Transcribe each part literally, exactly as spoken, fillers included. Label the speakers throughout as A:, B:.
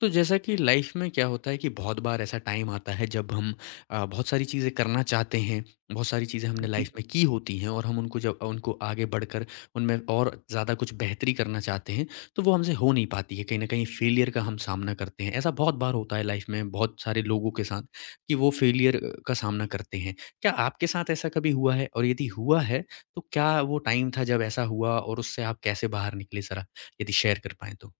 A: तो जैसा कि लाइफ में क्या होता है कि बहुत बार ऐसा टाइम आता है जब हम अ, बहुत सारी चीज़ें करना चाहते हैं, बहुत सारी चीज़ें हमने लाइफ में की होती हैं और हम उनको जब उनको आगे बढ़कर उनमें और ज़्यादा कुछ बेहतरी करना चाहते हैं, तो वो हमसे हो नहीं पाती है। कहीं न कहीं फेलियर का हम सामना करते हैं। ऐसा बहुत बार होता है लाइफ में बहुत सारे लोगों के साथ कि वो फेलियर अ, का सामना करते हैं। क्या आपके साथ ऐसा कभी हुआ है? और यदि हुआ है, तो क्या वो टाइम था जब ऐसा हुआ और उससे आप कैसे बाहर निकले ज़रा, यदि शेयर कर पाएँ तो?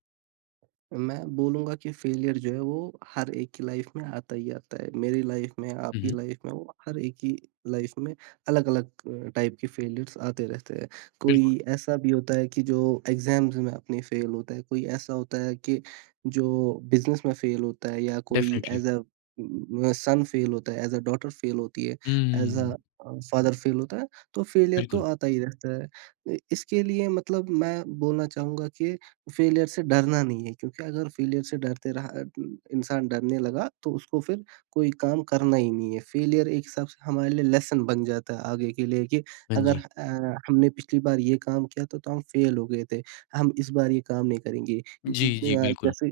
B: मैं बोलूँगा कि फेलियर जो है वो हर एक की लाइफ में आता ही आता है। मेरी लाइफ में,
A: हुँ,
B: आपकी
A: हुँ।
B: लाइफ में, वो हर एक की लाइफ में अलग-अलग अ, टाइप के फेलियर्स आते रहते हैं। कोई
A: बिल्कुल,
B: ऐसा भी होता है कि जो एग्ज़ाम्स में अपने फेल होता है, कोई ऐसा होता है कि जो बिज़नेस में फेल होता है या कोई
A: definitely.
B: As a um, uh, son fail होता है, ऐज़ अ डॉटर फेल होती है, as a
A: hmm,
B: uh, father fail होता है, तो फेलियर तो
A: बिल्कुल।
B: आता ही रहता है। इ इसके लिए मतलब मैं बोलना चाहूँगा कि फेलियर से डरना नहीं है क्योंकि अगर फेलियर से डरते रहा इंसान डरने लगा तो उसको फिर कोई काम करना ही नहीं है। फेलियर एक हिसाब से हमारे लिए लेसन बन जाता है आगे के लिए कि
A: हाँ
B: अगर
A: जी।
B: अ, हमने पिछली बार ये काम किया तो तो हम फेल हो गए थे, हम इस बार ये काम नहीं करेंगे। अ,
A: जी, जी, बिल्कुल।
B: जैसे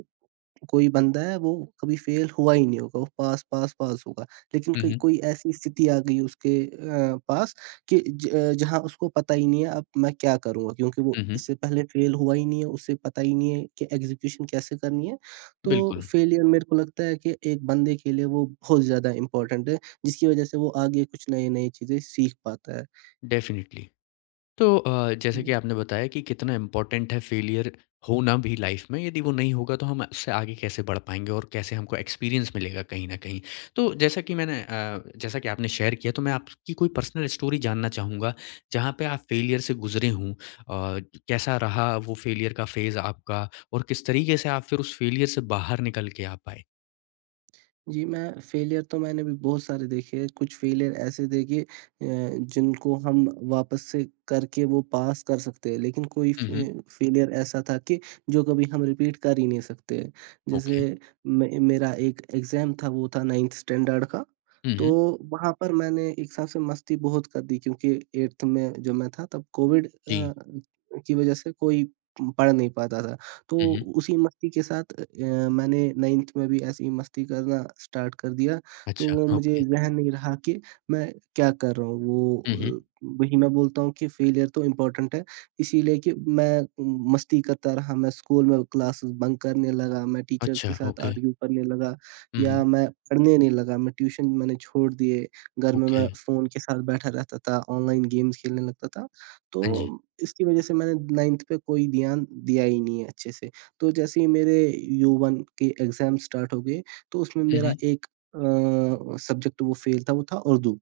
B: कोई बंदा है वो कभी फेल हुआ ही नहीं होगा, वो पास, पास, पास होगा। लेकिन
A: हुँ,
B: कई
A: हुँ।
B: कोई ऐसी स्थिति आ गई उसके अ, पास कि ज अ, जहाँ उसको पता ही नहीं है अब मैं क्या करूँगा? क्योंकि वो
A: हुँ, हुँ।
B: इससे पहले फेल हुआ ही नहीं है, उसे पता ही नहीं है कि एग्ज़ीक्यूशन कैसे करनी है। तो
A: बिल्कुल,
B: फेलियर मेरे को लगता है कि एक बंदे के लिए वो बहुत ज़्यादा इम्पोर्टेंट है, जिसकी वज़ह से वो आगे कुछ नए-नए चीज़ें सीख पाता है।
A: डेफ़िनिटली। तो अ, जैसे कि
B: हुँ।
A: आपने बताया कि कितना इम्पोर्टेंट है फेलियर होना भी लाइफ़ में, यदि वो नहीं होगा तो हम उससे आगे कैसे बढ़ पाएँगे और कैसे हमको एक्सपीरियंस मिलेगा कहीं न कहीं। तो जैसा कि मैंने अ, जैसा कि आपने शेयर किया तो मैं आपकी कोई पर्सनल स्टोरी जानना चाहूँगा, जहाँ पे आप फेलियर से गुज़रे हों। अ, कैसा रहा वो फेलियर का फ़ेज़ आपका और किस तरीके से आप फिर उस फेलियर से बाहर निकल के आ पाए?
B: जी, मैं फेलियर तो मैंने भी बहुत सारे देखे हैं, कुछ फेलियर ऐसे देखे अ, जिनको हम वापस से करके वो पास कर सकते हैं, लेकिन कोई
A: हुँ, हुँ।
B: फे फेलियर ऐसा था कि जो कभी हम रिपीट कर ही नहीं सकते। जैसे
A: ओके।
B: मे मेरा एक एग्ज़ाम था, वो था नाइंथ स्टैंडर्ड का,
A: हुँ, हुँ।
B: तो वहाँ पर मैंने एक हिसाब से मस्ती बहुत कर दी क्योंकि एथ में जब मैं था तब कोविड
A: जी।
B: अ, की वज़ह से कोई पढ़ नहीं पाता था। तो
A: हुँ, हुँ।
B: उसी मस्ती के साथ अ, मैंने नाइंथ में भी ऐसे ही मस्ती करना स्टार्ट कर दिया, तो
A: अच्छा,
B: वो मुझे
A: ओके।
B: ज़हन नहीं रहा कि मैं क्या कर रहा हूँ।
A: हुँ,
B: वो
A: हुँ।
B: अ, वही मैं बोलता हूँ कि फेलियर तो इम्पोर्टेंट है, इसीलिए कि मैं उम, मस्ती करता रहा, मैं स्कूल में क्लासेस बंक करने लगा, मैं टीचर्स के
A: अच्छा,
B: साथ
A: ओके।
B: आर्ग्यू करने लगा
A: हुँ,
B: या
A: हुँ।
B: मैं पढ़ने नहीं लगा, मैं ट्यूशन मैंने छोड़ दिए, घर में
A: ओके,
B: मैं फ़ोन के साथ बैठा रहता था, ऑनलाइन गेम्स खेलने लगता था। तो
A: हाँ जी।
B: इसकी वज़ह से मैंने नाइंथ पे कोई ध्यान दिया ही नहीं है अच्छे से। तो जैसे ही मेरे यू-वन के एग्ज़ाम स्टार्ट हो गए, तो उसमें
A: हुँ,
B: मेरा
A: हुँ।
B: एक अ, सब्जेक्ट वो फ़ेल था, वो था उर्दू।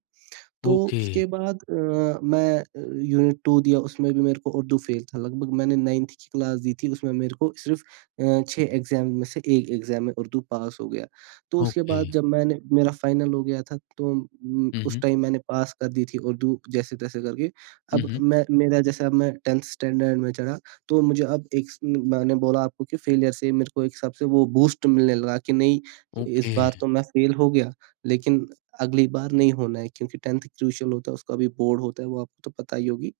B: तो
A: ओके,
B: उसके बाद अ, मैं अ, यूनिट टू दिया उसमें भी मेरे को उर्दू फ़ेल था लगभग मैंने नाइंथ की क्लास दी थी उसमें मेरे को सिर्फ़ अ, सिक्स एग्ज़ाम में से वन एग्ज़ाम में उर्दू पास हो गया। तो उसके
A: ओके।
B: बाद जब मैंने मेरा फाइनल हो गया था तो उम,
A: हुँ,
B: उस
A: हुँ।
B: टाइम मैंने पास कर दी थी उर्दू जैसे-तैसे करके।
A: हुँ,
B: अब
A: हुँ।
B: मैं मेरा जैसे अब मैं टेंथ स्टैंडर्ड में चढ़ा तो मुझे अब एक स मैंने बोला आपको कि फ़ेलियर से मेरे को एक हिसाब से वो बूस्ट मिलने लगा कि नहीं, इस
A: ओके।
B: बार तो मैं फ़ेल हो गया लेकिन अगली बार नहीं होना है क्योंकि टेंथ क्रूशियल होता है उसका भी बोर्ड होता है वो आपको तो पता ही होगी।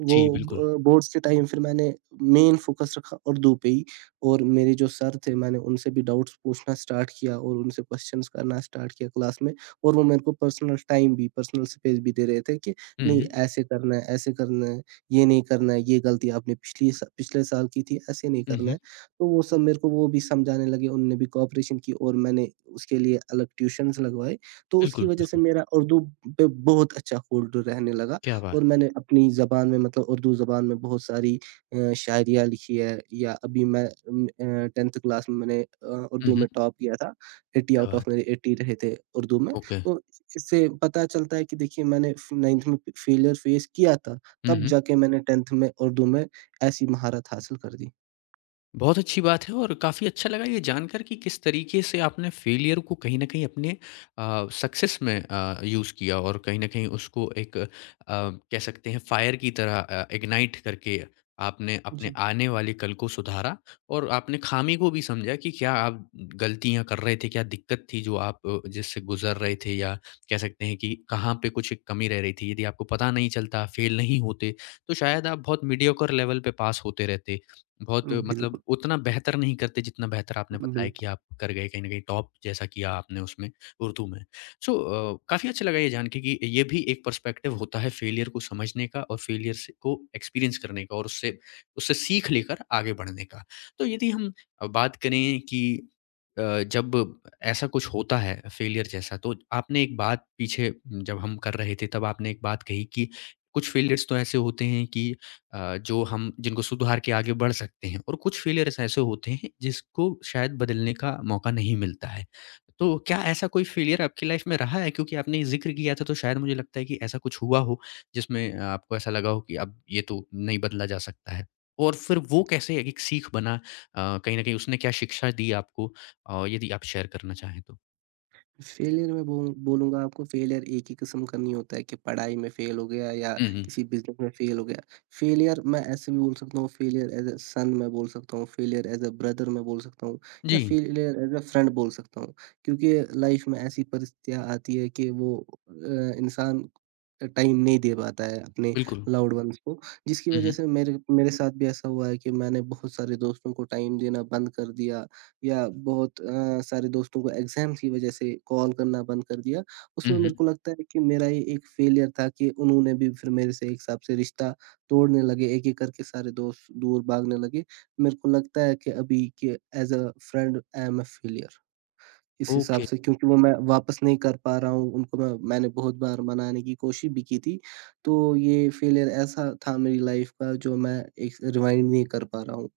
B: वो
A: जी, बिल्कुल।
B: ब बोर्ड्स के टाइम फिर मैंने मेन फ़ोकस रखा उर्दू पे ही और मेरे जो सर थे मैंने उनसे भी डाउट्स पूछना स्टार्ट किया और उनसे क्वेश्चन्स करना स्टार्ट किया क्लास में और वो मेरे को पर्सनल टाइम भी, पर्सनल स्पेस भी दे रहे थे कि
A: हुँ,
B: नहीं
A: हुँ।
B: ऐसे करना है, ऐसे करना है, ये नहीं करना है, ये गलती आपने पिछली स पिछले साल की थी, ऐसे नहीं
A: हुँ,
B: करना
A: हुँ।
B: है। तो वो सब मेरे को वो भी समझाने लगे, उन्होंने भी कोऑपरेशन की और मैंने उसके लिए अलग ट्यूशन्स लगवाए। तो उसकी
A: बिल्कुल,
B: वजह से
A: बिल्कुल।
B: मेरा उर्दू पे बहुत अच्छा होल्ड रहने लगा
A: क्या बात!
B: और मैंने अपनी ज़बान में मतलब उर्दू ज़बान में बहुत सारी अ, शायरियाँ लिखी है या अभी मैं उम, अ, टेंथ क्लास में मैंने अ,
A: हुँ,
B: उर्दू
A: हुँ।
B: में टॉप किया था। एटी
A: क्या
B: आउट ऑफ
A: बात
B: मेरे
A: है!
B: एटी रहे थे उर्दू में।
A: ओके।
B: तो इससे पता चलता है कि देखिए मैंने फ नाइंथ में फेलियर फेस किया था,
A: हुँ,
B: तब
A: हुँ।
B: जाके मैंने टेंथ में उर्दू में ऐसी महारत हासिल कर दी।
A: बहुत अच्छी बात है और काफ़ी अच्छा लगा ये जानकर कि किस तरीके से आपने फेलियर को कहीं न कहीं अपने अ, सक्सेस में अ, यूज़ किया और कहीं न कहीं उसको एक अ, कह सकते हैं फायर की तरह अ, इग्नाइट करके आपने अपने
B: जी,
A: आने वाले कल को सुधारा और आपने खामी को भी समझा कि क्या आप गलतियाँ कर रहे थे, क्या दिक्कत थी जो आप अ, जिससे गुज़र रहे थे या कह सकते हैं कि कहाँ पे कुछ एक कमी रह रही थी। यदि आपको पता नहीं चलता, फेल नहीं होते, तो शायद आप बहुत मीडियोकर लेवल पे पास होते रहते। बहुत मतलब
B: बिल्कुल,
A: उतना बेहतर नहीं करते जितना बेहतर आपने बताया कि
B: बिल्कुल।
A: आप कर गए कहीं न कहीं टॉप जैसा किया आपने उसमें उर्दू में। सो अ, काफ़ी अच्छा लगा ये जान के कि ये भी एक पर्सपेक्टिव होता है फेलियर को समझने का और फेलियर से को एक्सपीरियंस करने का और उससे उससे सीख लेकर आगे बढ़ने का। तो यदि हम अ, बात करें कि अ, जब ऐसा कुछ होता है फेलियर जैसा तो आपने एक बात पीछे जब हम कर रहे थे तब आपने एक बात कही कि कुछ फेलियर्स तो ऐसे होते हैं कि अ, जो हम जिनको सुधार के आगे बढ़ सकते हैं और कुछ फेलियर्स ऐसे होते हैं जिसको शायद बदलने का मौका नहीं मिलता है। तो क्या ऐसा कोई फेलियर आपकी लाइफ में रहा है? क्योंकि आपने ज़िक्र किया था तो शायद मुझे लगता है कि ऐसा कुछ हुआ हो जिसमें आपको ऐसा लगा हो कि अब ये तो नहीं बदला जा सकता है। और फिर वो कैसे एक सीख बना अ, कहीं न कहीं उसने क्या शिक्षा दी आपको? अ, यदि आप शेयर करना चाहें तो?
B: फेलियर मैं बोल बोलूँगा आपको फेलियर एक ही किस्म का नहीं होता है कि पढ़ाई में फेल हो गया या
A: हुँ, हुँ।
B: किसी बिज़नेस में फेल हो गया। फेलियर मैं ऐसे भी बोल सकता हूँ, फेलियर एज़ अ सन मैं बोल सकता हूँ, फेलियर एज़ अ ब्रदर मैं बोल सकता हूँ या
A: जी,
B: फेलियर एज़ अ फ्रेंड बोल सकता हूँ। क्योंकि लाइफ़ में ऐसी परिस्थितियाँ आती है कि वो अ, इंसान टाइम नहीं दे पाता है अपने
A: बिल्कुल।
B: लाउड वन्स को, जिसकी
A: हुँ,
B: वज़ह
A: हुँ।
B: से मेरे मेरे साथ भी ऐसा हुआ है कि मैंने बहुत सारे दोस्तों को टाइम देना बंद कर दिया या बहुत अ, सारे दोस्तों को एग्ज़ाम की वज़ह से कॉल करना बंद कर दिया।
A: हुँ,
B: उसमें
A: हुँ।
B: मेरे को लगता है कि मेरा ये एक फ़ेलियर था कि उन्होंने भी फिर मेरे से एक हिसाब से रिश्ता तोड़ने लगे, एक-एक करके सारे दोस्त दूर भागने लगे। मेरे को लगता है कि अभी के as a friend I am a failure इस हिसाब
A: ओके।
B: से क्योंकि वो मैं वापस नहीं कर पा रहा हूँ, उनको मैं मैंने बहुत बार मनाने की कोशिश भी की थी। तो ये फ़ेलियर ऐसा था मेरी लाइफ़ का जो मैं एक रिवाइंड नहीं कर पा रहा हूँ।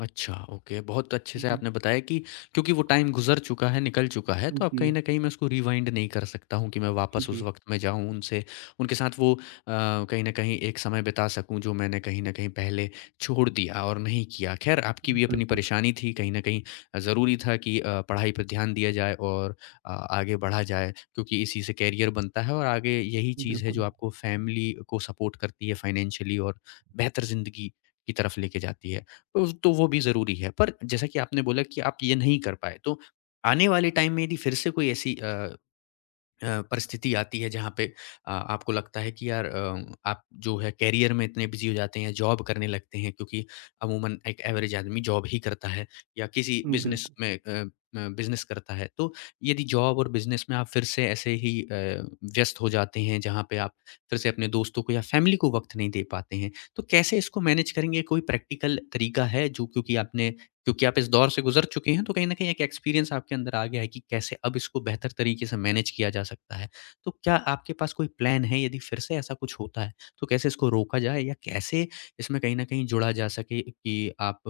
A: अच्छा, ओके। बहुत अच्छे से
B: जी,
A: आपने बताया कि क्योंकि वो टाइम गुज़र चुका है, निकल चुका है, तो अब
B: जी,
A: कहीं न कहीं मैं उसको रिवाइंड नहीं कर सकता हूँ कि मैं वापस उस
B: जी,
A: वक़्त में जाऊँ, उनसे उनके साथ वो अ, कहीं न कहीं एक समय बिता सकूँ, जो मैंने कहीं न कहीं पहले छोड़ दिया और नहीं किया। ख़ैर, आपकी भी अपनी
B: बिल्कुल।
A: परेशानी थी, कहीं न कहीं अ, ज़रूरी था कि अ, पढ़ाई पे ध्यान दिया जाए और अ, आगे बढ़ा जाए, क्योंकि इसी से करियर बनता है और आगे यही चीज़ है, जो
B: बिल्कुल,
A: आपको फ़ैमिली को सपोर्ट करती है फ़ाइनेंशियली और बेहतर ज़िंदगी की तरफ लेके जाती है। उस तो वो भी ज़रूरी है। पर जैसा कि आपने बोला कि आप ये नहीं कर पाए, तो आने वाले टाइम में यदि फिर से कोई ऐसी अ, अ, परिस्थिति आती है जहाँ पे अ, आपको लगता है कि यार अ, आप जो है करियर में इतने बिजी हो जाते हैं, जॉब करने लगते हैं क्योंकि अमूमन एक एवरेज आदमी जॉब ही करता है या किसी बिज़नेस
B: बिल्कुल।
A: में अ, अ, बिज़नेस करता है। तो यदि जॉब और बिज़नेस में आप फिर से ऐसे ही अ, व्यस्त हो जाते हैं जहाँ पे आप फिर से अपने दोस्तों को या फ़ैमिली को वक़्त नहीं दे पाते हैं, तो कैसे इसको मैनेज करेंगे? कोई प्रैक्टिकल तरीका है जो क्योंकि आपने क्योंकि आप इस दौर से गुज़र चुके हैं, तो कहीं न कहीं एक एक्सपीरियंस आपके अंदर आ गया है कि कैसे अब इसको बेहतर तरीके से मैनेज किया जा सकता है। तो क्या आपके पास कोई प्लान है, यदि फिर से ऐसा कुछ होता है, तो कैसे इसको रोका जाए या कैसे इसमें कहीं न कहीं जुड़ा जा सके कि आप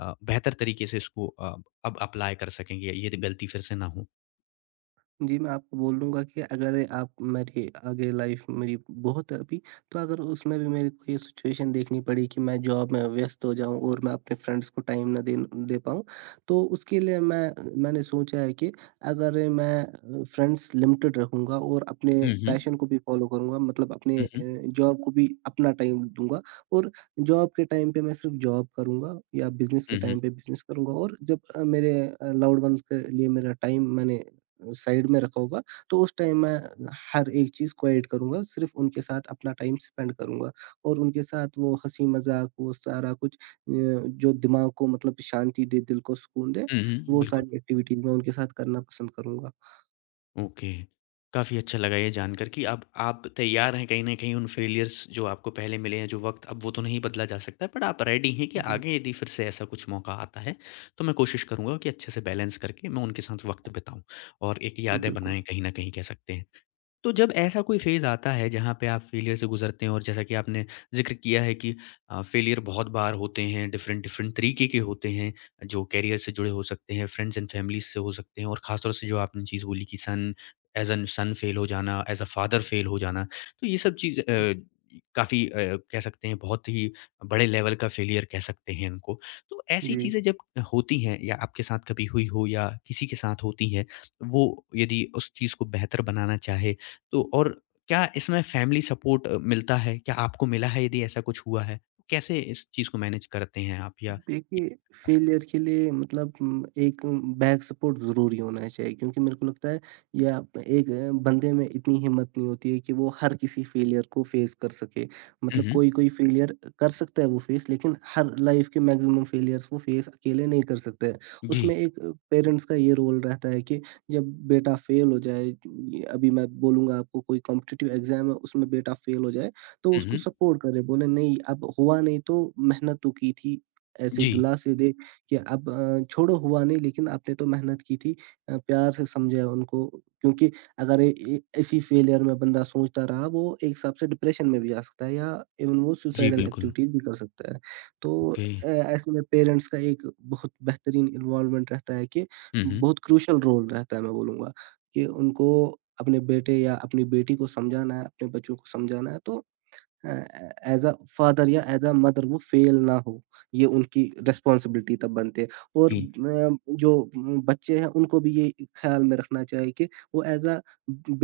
A: अ, बेहतर तरीके से इसको अ, अब अप्लाई कर सकेंगे, ये गलती फिर से ना हो?
B: जी, मैं आपको बोल दूँगा कि अगर आप मेरी आगे लाइफ़ मेरी बहुत है अभी, तो अगर उसमें भी मेरे को ये सिचुएशन देखनी पड़ी कि मैं जॉब में व्यस्त हो जाऊँ और मैं अपने फ्रेंड्स को टाइम ना दे दे पाऊँ, तो उसके लिए मैं मैंने सोचा है कि अगर मैं अ, फ्रेंड्स लिमिटेड रखूँगा और अपने
A: हुँ, हुँ।
B: पैशन को भी फ़ॉलो करूँगा मतलब अपने
A: हुँ,
B: अ,
A: हुँ।
B: जॉब को भी अपना टाइम दूँगा और जॉब के टाइम पे मैं सिर्फ़ जॉब करूँगा या बिज़नेस के
A: हुँ, हुँ।
B: टाइम पे बिज़नेस करूँगा और जब अ, मेरे अ, लव्ड वन्स के लिए मेरा टाइम मैंने साइड में रखा होगा, तो उस टाइम मैं हर एक चीज़ को ऐड करूँगा, सिर्फ़ उनके साथ अपना टाइम स्पेंड करूँगा और उनके साथ वो हँसी-मज़ाक, वो सारा कुछ अ, जो दिमाग को मतलब शांति दे, दिल को सुकून दे,
A: हुँ, हुँ।
B: वो
A: बिल्कुल।
B: सारी एक्टिविटीज़ मैं उनके साथ करना पसंद करूँगा।
A: ओके। काफ़ी अच्छा लगा ये जानकर कि अब आप तैयार हैं कहीं न कहीं उन फेलियर्स जो आपको पहले मिले हैं, जो वक़्त अब वो तो नहीं बदला जा सकता, बट आप रेडी हैं कि
B: जी,
A: आगे यदि फिर से ऐसा कुछ मौका आता है, तो मैं कोशिश करूँगा कि अच्छे से बैलेंस करके मैं उनके साथ वक़्त बिताऊँ और एक यादें
B: बिल्कुल।
A: बनाएँ कहीं न कहीं कह सकते हैं। तो जब ऐसा कोई फ़ेज़ आता है जहाँ पे आप फ़ेलियर से गुज़रते हैं और जैसा कि आपने ज़िक्र किया है कि अ, फ़ेलियर बहुत बार होते हैं, डिफ़रेंट डिफ़रेंट तरीके के होते हैं, जो करियर से जुड़े हो सकते हैं, फ्रेंड्स एंड फ़ैमिली से हो सकते हैं और ख़ास तौर से जो आपने चीज़ बोली कि son as an son fail हो जाना, एज़ अ फ़ादर फ़ेल हो जाना। तो ये सब चीज़ अ, काफ़ी अ, कह सकते हैं बहुत ही बड़े लेवल का फ़ेलियर कह सकते हैं इनको। तो ऐसी
B: जी।
A: चीज़ें जब होती हैं या आपके साथ कभी हुई हो या किसी के साथ होती हैं, वो यदि उस चीज़ को बेहतर बनाना चाहे तो और क्या इसमें फैमिली सपोर्ट अ, मिलता है? क्या आपको मिला है यदि ऐसा कुछ हुआ है? कैसे इस चीज़ को मैनेज करते हैं आप या
B: देखिए, फेलियर के लिए मतलब उम, एक बैक सपोर्ट ज़रूरी होना चाहिए क्योंकि मेरे को लगता है या एक अ, बंदे में इतनी हिम्मत नहीं होती है कि वो हर किसी फेलियर को फेस कर सके।
A: हुँ,
B: मतलब
A: हुँ।
B: कोई-कोई फेलियर कर सकता है वो फेस लेकिन हर लाइफ़ के मैक्सिमम फेलियर्स वो फेस अकेले नहीं कर सकता है।
A: जी।
B: उसमें एक पेरेंट्स का ये रोल रहता है कि जब बेटा फेल हो जाए ये अभी मैं बोलूँगा आपको कोई कॉम्पिटिटिव एग्ज़ाम है उसमें बेटा फेल हो जाए, तो
A: हुँ,
B: उसको
A: हुँ।
B: सपोर्ट करें, बोले नहीं अब हुआ नहीं तो मेहनत तो की थी। ऐसी
A: जी।
B: दिलासे दे कि अब अ, छोड़ो हुआ नहीं लेकिन आपने तो मेहनत की थी अ, प्यार से समझाया उनको क्योंकि अगर ए ए इसी फ़ेलियर में बंदा सोचता रहा वो एक हिसाब से डिप्रेशन में भी जा सकता है या इवन वो
A: जी,
B: सुसाइडल
A: बिल्कुल।
B: एक्टिविटीज़ भी कर सकता है। तो
A: ओके।
B: अ, ऐसे में पेरेंट्स का एक बहुत बेहतरीन इन्वॉल्वमेंट रहता है कि
A: हुँ, हुँ।
B: बहुत क्रूशियल रोल रहता है मैं बोलूँगा कि उनको अपने बेटे या अपनी बेटी को समझाना है, अपने बच्चों को समझाना है तो अ, एज़ अ फादर या एज़ अ मदर वो फ़ेल ना हो, ये उनकी रिस्पॉन्सिबिलिटी तब बनती है और
A: जी।
B: अ, जो उम, बच्चे हैं उनको भी ये ख़्याल में रखना चाहिए कि वो एज़ अ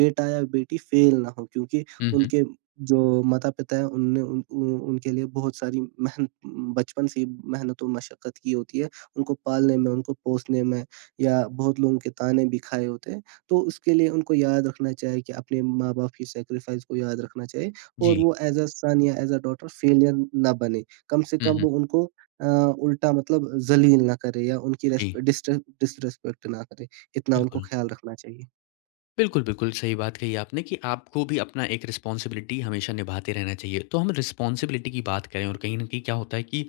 B: बेटा या बेटी फ़ेल ना हो क्योंकि
A: हुँ, हुँ।
B: उनके जो माता-पिता हैं उनने उन उन उनके लिए बहुत सारी मेहनत बचपन से ही मेहनत और मशक्कत की होती है, उनको पालने में, उनको पोसने में या बहुत लोगों के ताने भी खाए होते हैं, तो उसके लिए उनको याद रखना चाहिए कि अपने माँ-बाप की सैक्रिफ़ाइस को याद रखना चाहिए और
A: जी।
B: वो एज़ अ सन या एज़ अ डॉटर फेलियर ना बने। कम से
A: हुँ,
B: कम
A: हुँ।
B: वो उनको अ, उल्टा मतलब ज़लील ना करे या उनकी रेस्प
A: जी,
B: डिस्र डिसरिस्पेक्ट ना करे। इतना उनको
A: बिल्कुल।
B: ख़्याल रखना चाहिए।
A: बिल्कुल, बिल्कुल, सही बात कही आपने कि आपको भी अपना एक रिस्पॉन्सिबिलिटी हमेशा निभाते रहना चाहिए। तो हम रिस्पॉन्सिबिलिटी की बात करें और कहीं न कहीं क्या होता है कि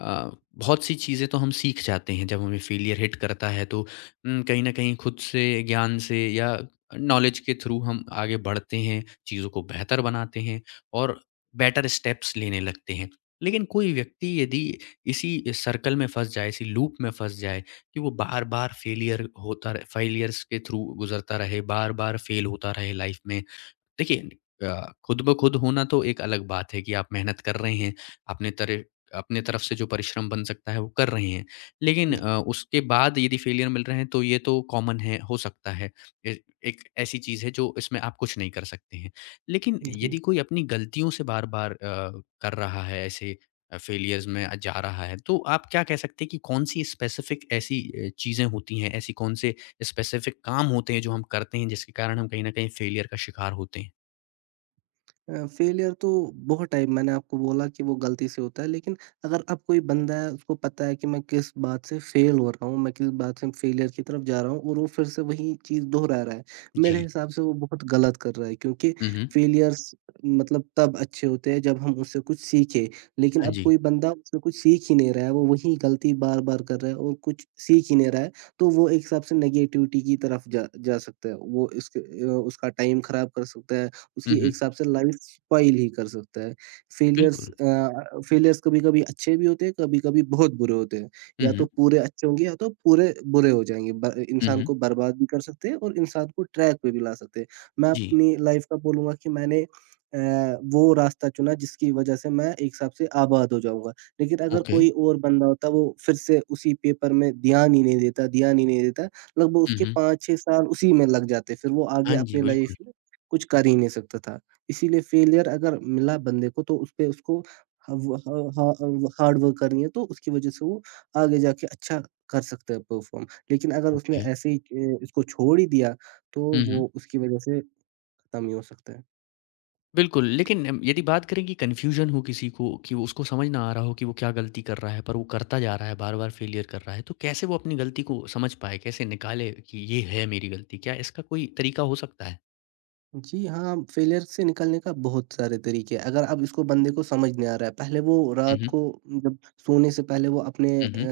A: अ, बहुत सी चीज़ें तो हम सीख जाते हैं जब हमें फेलियर हिट करता है तो उम, कहीं न कहीं खुद से, ज्ञान से या नॉलेज के थ्रू हम आगे बढ़ते हैं, चीज़ों को बेहतर बनाते हैं और बेटर स्टेप्स लेने लगते हैं। लेकिन कोई व्यक्ति यदि इसी सर्कल में फँस जाए, इसी लूप में फँस जाए कि वो बार-बार फेलियर होता रहे फेलियर्स के थ्रू गुज़रता रहे, बार-बार फेल होता रहे लाइफ में। देखिए अ, खुद ब खुद होना तो एक अलग बात है कि आप मेहनत कर रहे हैं, अपने तरह अपने तरफ से जो परिश्रम बन सकता है वो कर रहे हैं। लेकिन
B: जी,
A: अ, उसके बाद यदि फेलियर मिल रहे हैं तो ये तो कॉमन है, हो सकता है। ए एक ऐसी चीज़ है जो इसमें आप कुछ नहीं कर सकते हैं। लेकिन
B: जी।
A: यदि कोई अपनी गलतियों से बार-बार अ, कर रहा है ऐसे अ, फेलियर्स में अ, जा रहा है, तो आप क्या कह सकते हैं कि कौन-सी स्पेसिफिक ऐसी अ, चीज़ें होती हैं, ऐसी कौन से स्पेसिफिक काम होते हैं जो हम करते हैं जिसके कारण हम कहीं न कहीं फेलियर का शिकार होते हैं?
B: अ, फेलियर तो बहुत टाइम मैंने आपको बोला कि वो गलती से होता है, लेकिन अगर अब कोई बंदा है, उसको पता है कि मैं किस बात से फेल हो रहा हूँ, मैं किस बात से फेलियर की तरफ जा रहा हूँ और वो फिर से वही चीज़ दोहरा रहा है, मेरे
A: जी।
B: हिसाब से वो बहुत गलत कर रहा है क्योंकि
A: हुँ, हुँ।
B: फेलियर्स मतलब तब अच्छे होते हैं जब हम उससे कुछ सीखें, लेकिन
A: हाँ
B: अब
A: जी।
B: कोई बंदा उससे कुछ सीख ही नहीं रहा है, वो वही गलती बार-बार कर रहा है और कुछ सीख ही नहीं रहा है, तो वो एक हिसाब से नेगेटिविटी की तरफ जा जा सकता है। वो इसके अ, उसका टाइम खराब कर सकता है, उसकी
A: हुँ,
B: एक
A: हुँ।
B: हिसाब से लाइफ स्पाइल ही कर सकता है। फेलियर्स
A: बिल्कुल।
B: अ अ, फेलियर्स कभी-कभी अच्छे भी होते हैं, कभी-कभी बहुत बुरे होते हैं।
A: हुँ,
B: या तो
A: हुँ।
B: पूरे अच्छे होंगे या तो पूरे बुरे हो जाएँगे। ब
A: हुँ,
B: इंसान
A: हुँ।
B: को बर्बाद भी कर सकते हैं और इंसान को ट्रैक पे भी ला सकते हैं। मैं
A: जी।
B: अपनी लाइफ का बोलूँगा कि मैंने अ, वो रास्ता चुना जिसकी वज़ह से मैं एक हिसाब से आबाद हो जाऊँगा। लेकिन अगर
A: ओके।
B: कोई और बंदा होता वो फिर से उसी पेपर में ध्यान ही नहीं देता ध्यान ही नहीं देता, लगभग
A: हुँ,
B: उसके
A: हुँ।
B: पाँच छह साल उसी में लग जाते। फिर वो आगे
A: हाँ जी,
B: अपनी लाइफ
A: बिल्कुल।
B: कुछ कर ही नहीं सकता था। इसीलिए फेलियर अगर मिला बंदे को तो उसपे उसको हव ह ह अव हार्ड वर्क करनी है तो उसकी वज़ह से वो आगे जाके अच्छा कर सकता है परफ़ॉर्म। लेकिन अगर उसने
A: ओके।
B: ऐसे ही अ, इसको छोड़ ही दिया तो
A: हुँ, हुँ।
B: वो उसकी वज़ह से खत्म ही हो सकता है।
A: बिल्कुल, लेकिन अम, यदि बात करें कि कन्फ्यूज़न हो किसी को कि वो उसको समझ ना आ रहा हो कि वो क्या गलती कर रहा है, पर वो करता जा रहा है, बार-बार फ़ेलियर कर रहा है, तो कैसे वो अपनी गलती को समझ पाए? कैसे निकाले कि ये है मेरी गलती? क्या इसका कोई तरीका हो सकता है?
B: जी हाँ, फेलियर से निकलने का बहुत सारे तरीके हैं, अगर अब इसको बंदे को समझ नहीं आ रहा है, पहले वो
A: हुँ,
B: रात को
A: हुँ।
B: जब सोने से पहले वो अपने अ,
A: हुँ, हुँ।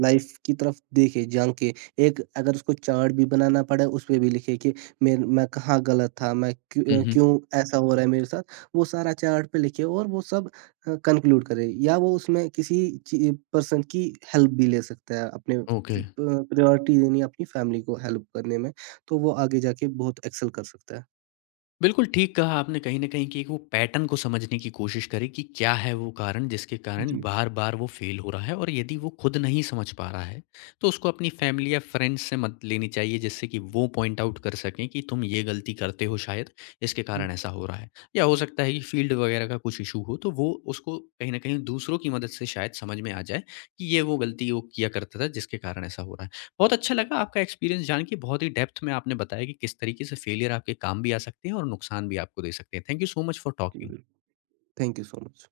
B: लाइफ़ की तरफ देखे, झाँके, एक अगर उसको चार्ट भी बनाना पड़े, उसपे भी लिखे कि मेर मैं कहाँ गलत था, मैं
A: हुँ,
B: क्यों
A: हुँ।
B: क्यों ऐसा हो रहा है मेरे साथ, वो सारा चार्ट पे लिखे और वो सब अ, कन्क्लूड करे या वो उसमें किसी ची पर्सन की हेल्प भी ले सकता है, अपने प
A: ओके।
B: प्रायोरिटी देनी है अपनी फैमिली को हेल्प करने में, तो वो आगे जाके बहुत एक्सेल कर सकता है।
A: बिल्कुल ठीक कहा आपने कहीं न कहीं कि एक वो पैटर्न को समझने की कोशिश करें कि क्या है वो कारण जिसके कारण
B: जी,
A: बार-बार वो फ़ेल हो रहा है और यदि वो खुद नहीं समझ पा रहा है, तो उसको अपनी फ़ैमिली या फ्रेंड्स से मदद लेनी चाहिए जिससे कि वो पॉइंट आउट कर सकें कि तुम ये गलती करते हो शायद, इसके कारण
B: जी,
A: ऐसा हो रहा है। या हो सकता है कि फ़ील्ड वगैरह का कुछ इश्यू हो तो वो उसको कहीं न कहीं दूसरों की मदद से शायद समझ में आ जाए कि ये वो गलती वो किया करता था जिसके कारण ऐसा हो रहा है। बहुत अच्छा लगा आपका एक्सपीरियंस जान के, बहुत ही डेप्थ में आपने बताया कि किस तरीके से फेलियर आपके काम भी आ सकते हैं और नुकसान भी आपको दे सकते हैं। Thank you so much for
B: जी,
A: टॉकिंग।
B: बिल्कुल। Thank you so much.